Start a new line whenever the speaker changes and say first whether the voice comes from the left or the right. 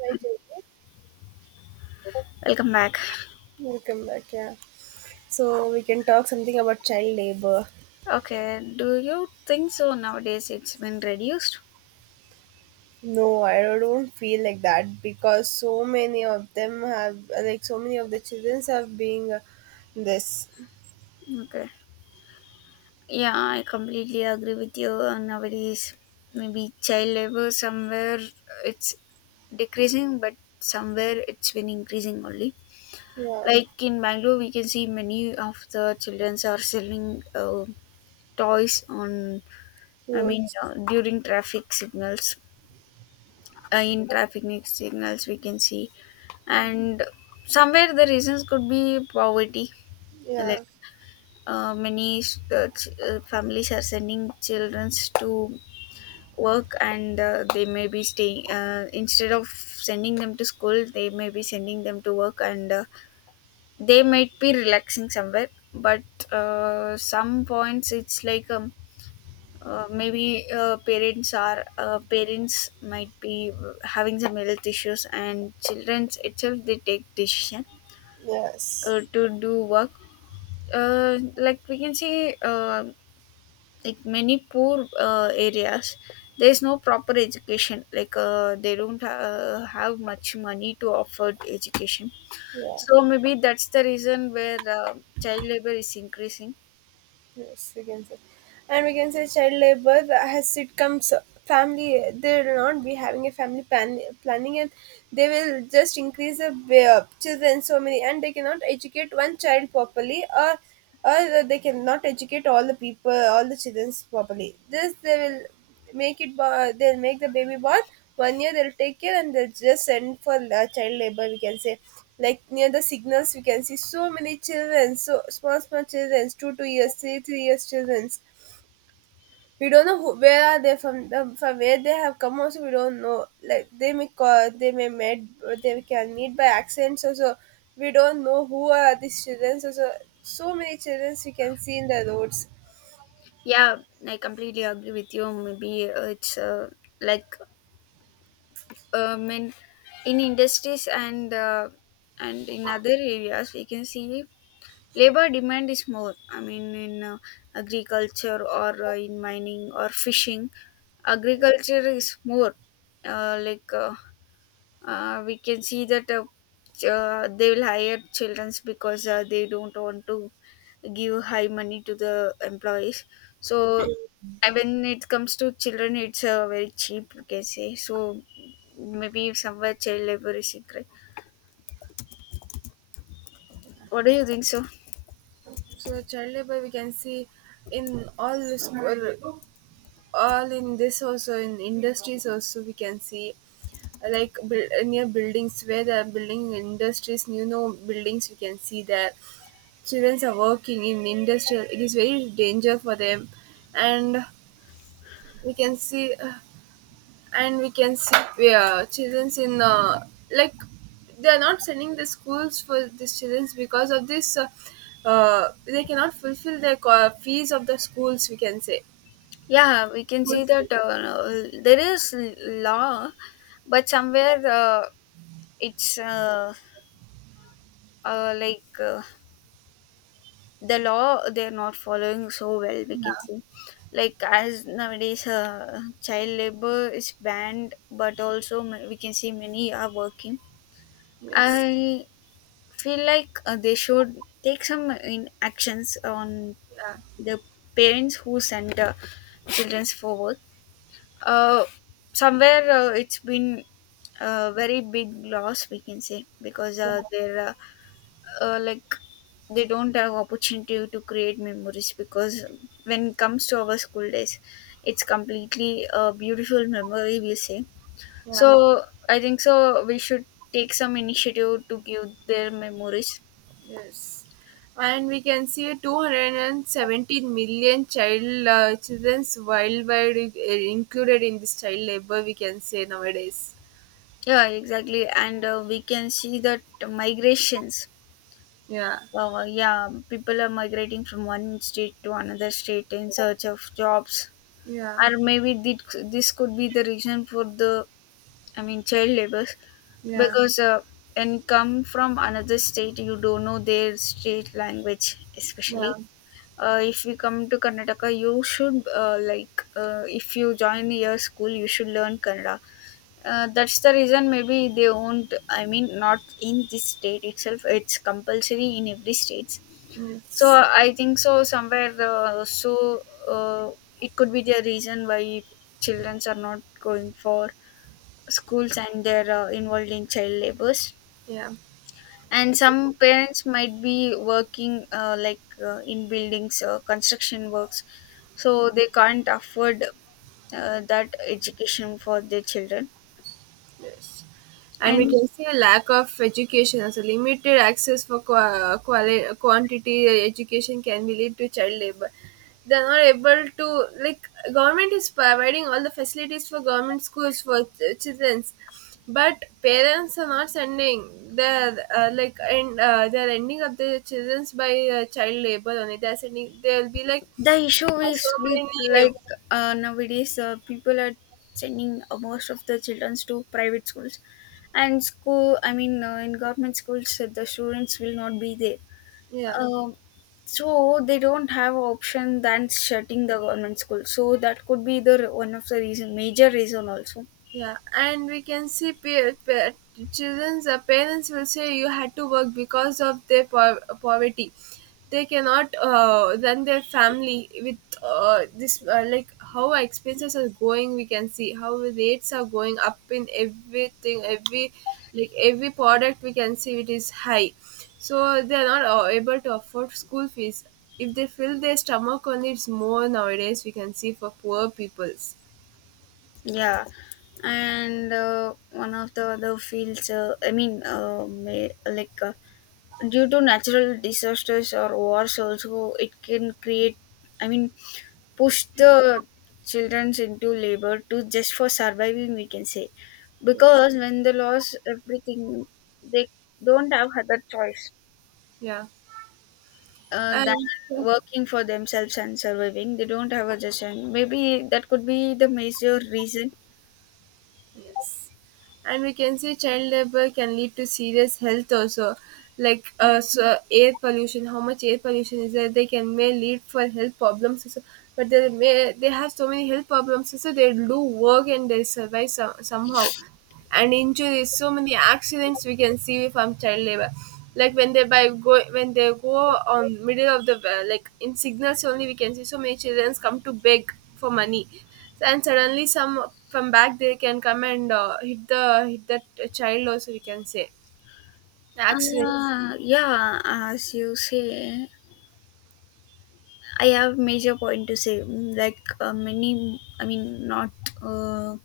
right: Right, okay.
left: Welcome back.
right: Welcome back. Yeah. So we can talk something about child labor.
left: Okay, do you think so nowadays it's been reduced?
right: No, I don't feel like that because so many of them have, like, so many of the children have been this.
left: Okay. Yeah, I completely agree with you. Nowadays, maybe child labor somewhere it's decreasing, but somewhere it's been increasing only.
right: Yeah.
left: Like in Bangalore, we can see many of the childrens are selling toys on, I
right: So
left: mean,
right: it's-
left: during traffic signals. In traffic signals, we can see. And somewhere the reasons could be poverty
right: Yeah.
left: like many families are sending children to work and they may be staying instead of sending them to school they may be sending them to work and they might be relaxing somewhere but some points it's like maybe parents might be having some health issues and children itself they take decision
right: Yes.
left: to do work, like we can see like many poor areas there is no proper education like they don't have much money to offer education,
right: Yeah.
left: so maybe that's the reason where child labor is increasing.
right: Yes, we can say. And we can say child labor, as it comes, family, they will not be having a family planning, and they will just increase the children so many, and they cannot educate one child properly, or they cannot educate all the children properly. This they will they'll make the baby born. One year they'll take care and they'll just send for child labor, we can say. Like, near the signals we can see so many children, so small small children, 2 2 years, 3 3 years children. We don't know who, where are they from where they have come also we don't know. Like they may call, they may meet, they can meet by accident. We don't know who are these children. So many children we can see in the roads.
left: Yeah, I completely agree with you. Maybe it's like um, in, in industries and and in other areas we can see labor demand is more. I mean, in agriculture or in mining or fishing, agriculture is more. uh, like uh, we can see that they will hire childrens because they don't want to give high money to the employees, so, and when it comes to children it's very cheap you can say. So maybe somewhere child labor is increased. What do you think so?
right: So child labor we can see in all the school, all in this, also in industries also we can see. Like near buildings, where the building industries, buildings, we can see that children are working in industrial, it is very danger for them. And we can see and we can see where childrens in, like they are not sending the schools for these children because of this, they cannot fulfill their fees of the schools, we can say.
left: Yeah, we can see
right: Schools, Yes,
left: that there is law, but somewhere it's like the law they're not following so well. We can see, like as nowadays, child labor is banned, but also we can see many are working.
right: yes.
left: I feel like they should take some in actions on
right: Yeah.
left: the parents who send children for work. Uh, somewhere it's been a very big loss, we can say, because
right: Yeah,
left: they're like they don't have opportunity to create memories because when it comes to our school days, it's completely a beautiful memory, we say.
right: yeah,
left: So I think so. We should take some initiative to give their memories.
right: yes. And we can see 217 million child children's worldwide, included in this child labor, we can say nowadays.
left: Yeah, exactly. And we can see that migrations,
right: Yeah,
left: yeah, people are migrating from one state to another state in search of jobs,
right: yeah,
left: or maybe this could be the reason for the, I mean, child labor,
right: yeah,
left: because when you come from another state, you don't know their state language,
right: yeah.
left: especially. If you come to Karnataka, you should if you join your school, you should learn Kannada. That's the reason maybe they won't. I mean, not in this state itself. It's compulsory in every state. So
right: Yes,
left: I think so somewhere it could be the reason why childrens are not going for schools and they're involved in child labors.
right: yeah.
left: And some parents might be working in buildings, construction works, so they can't afford that education for their children.
right: Yes. And we
left: And
right: can see a lack of education, also limited access for quantity education can be lead to child labor. They are not able to, like, government is providing all the facilities for government schools for childrens, but parents are not sending. They're like and they're ending up the childrens by child labor only. They're sending. They'll be like,
left: the issue
right: "Oh, so
left: is with
right: many."
left: like nowadays people are sending most of the children to private schools, and school. I mean, in government schools, the students will not be there.
right: Yeah.
left: Um, so they don't have option than shutting the government school. So that could be the one of the reason, major reason also.
right: Yeah, and we can see peer, children's parents will say you had to work because of their poverty. They cannot run their family with this, like how our expenses are going. We can see how rates are going up in everything, every product we can see it is high. So they are not able to afford school fees. If they fill their stomach only, it's more nowadays, we can see, for poor peoples.
left: Yeah, and one of the other fields. I mean, may, like. Due to natural disasters or wars also it can create, I mean, push the childrens into labor to just for surviving we can say,
right: Yes.
left: because when they lose everything they don't have other choice
right: Yeah.
left: than
right: And
left: working for themselves and surviving. They don't have other choice maybe. That could be the major reason.
right: yes, and we can say child labor can lead to serious health also, like so air pollution. How much air pollution is there? They can may lead for health problems also. But they have so many health problems also. They do work and they survive somehow. And injuries, so many accidents we can see from child labor. Like when they go on middle of the like in signals only, we can see so many children come to beg for money. And suddenly, some from back they can come and hit that child, also we can say. Accidents,
left: Yeah, as you say, I have major point to say, like many, I mean, not uh,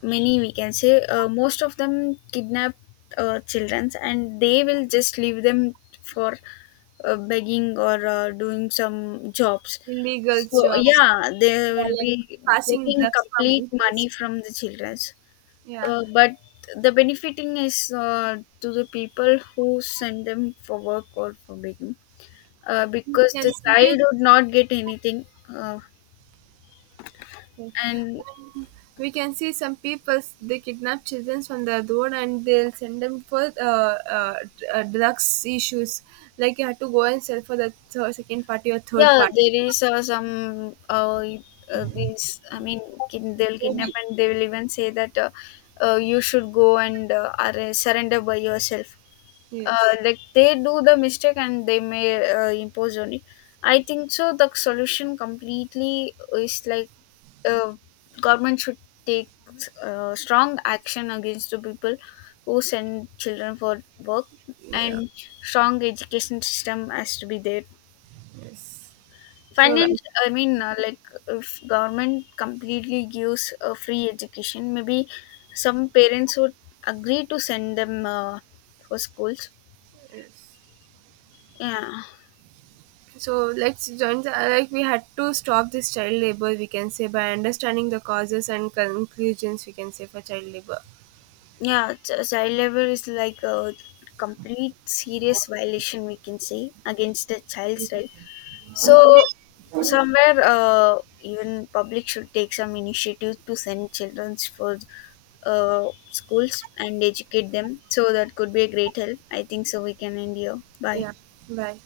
left: many, we can say, most of them kidnap children and they will just leave them for begging or doing some jobs.
right: illegal
left: So,
right: jobs,
left: yeah, they
right: yeah,
left: will
right: like
left: be
right: passing
left: taking
right: drugs from
left: complete
right: one
left: money
right: place.
left: from the children.
right: Yeah,
left: But the benefiting is to the people who send them for work or for begging,
right: we
left: because
right: can
left: the child
right: see
left: would not get anything. Uh, and
right: we can see some people, they kidnap children from the road and they'll send them for drugs issues. Like you have to go and sell for the third, second party or third
left: yeah,
right: party.
left: there is some these, I mean, they'll kidnap
right: Maybe.
left: and they will even say that you should go and surrender by yourself,
right: Yes.
left: like they do the mistake and they may impose on it. I think so the solution completely is like, uh, government should take strong action against the people who send children for work,
right: Yeah, yeah.
left: and strong education system has to be there.
right: Yes. So
left: Finance, I mean, if government completely gives a free education maybe some parents would agree to send them for schools. Yeah.
right: let's join the, like, we had to stop this child labor, we can say, by understanding the causes and conclusions we can say for child labor.
left: Yeah, child labor is like a complete serious violation we can say against the child's right. So somewhere, even public should take some initiative to send childrens for schools and educate them. So that could be a great help. I think so. We can end here.
right: Yeah,
left: Bye.
right: bye.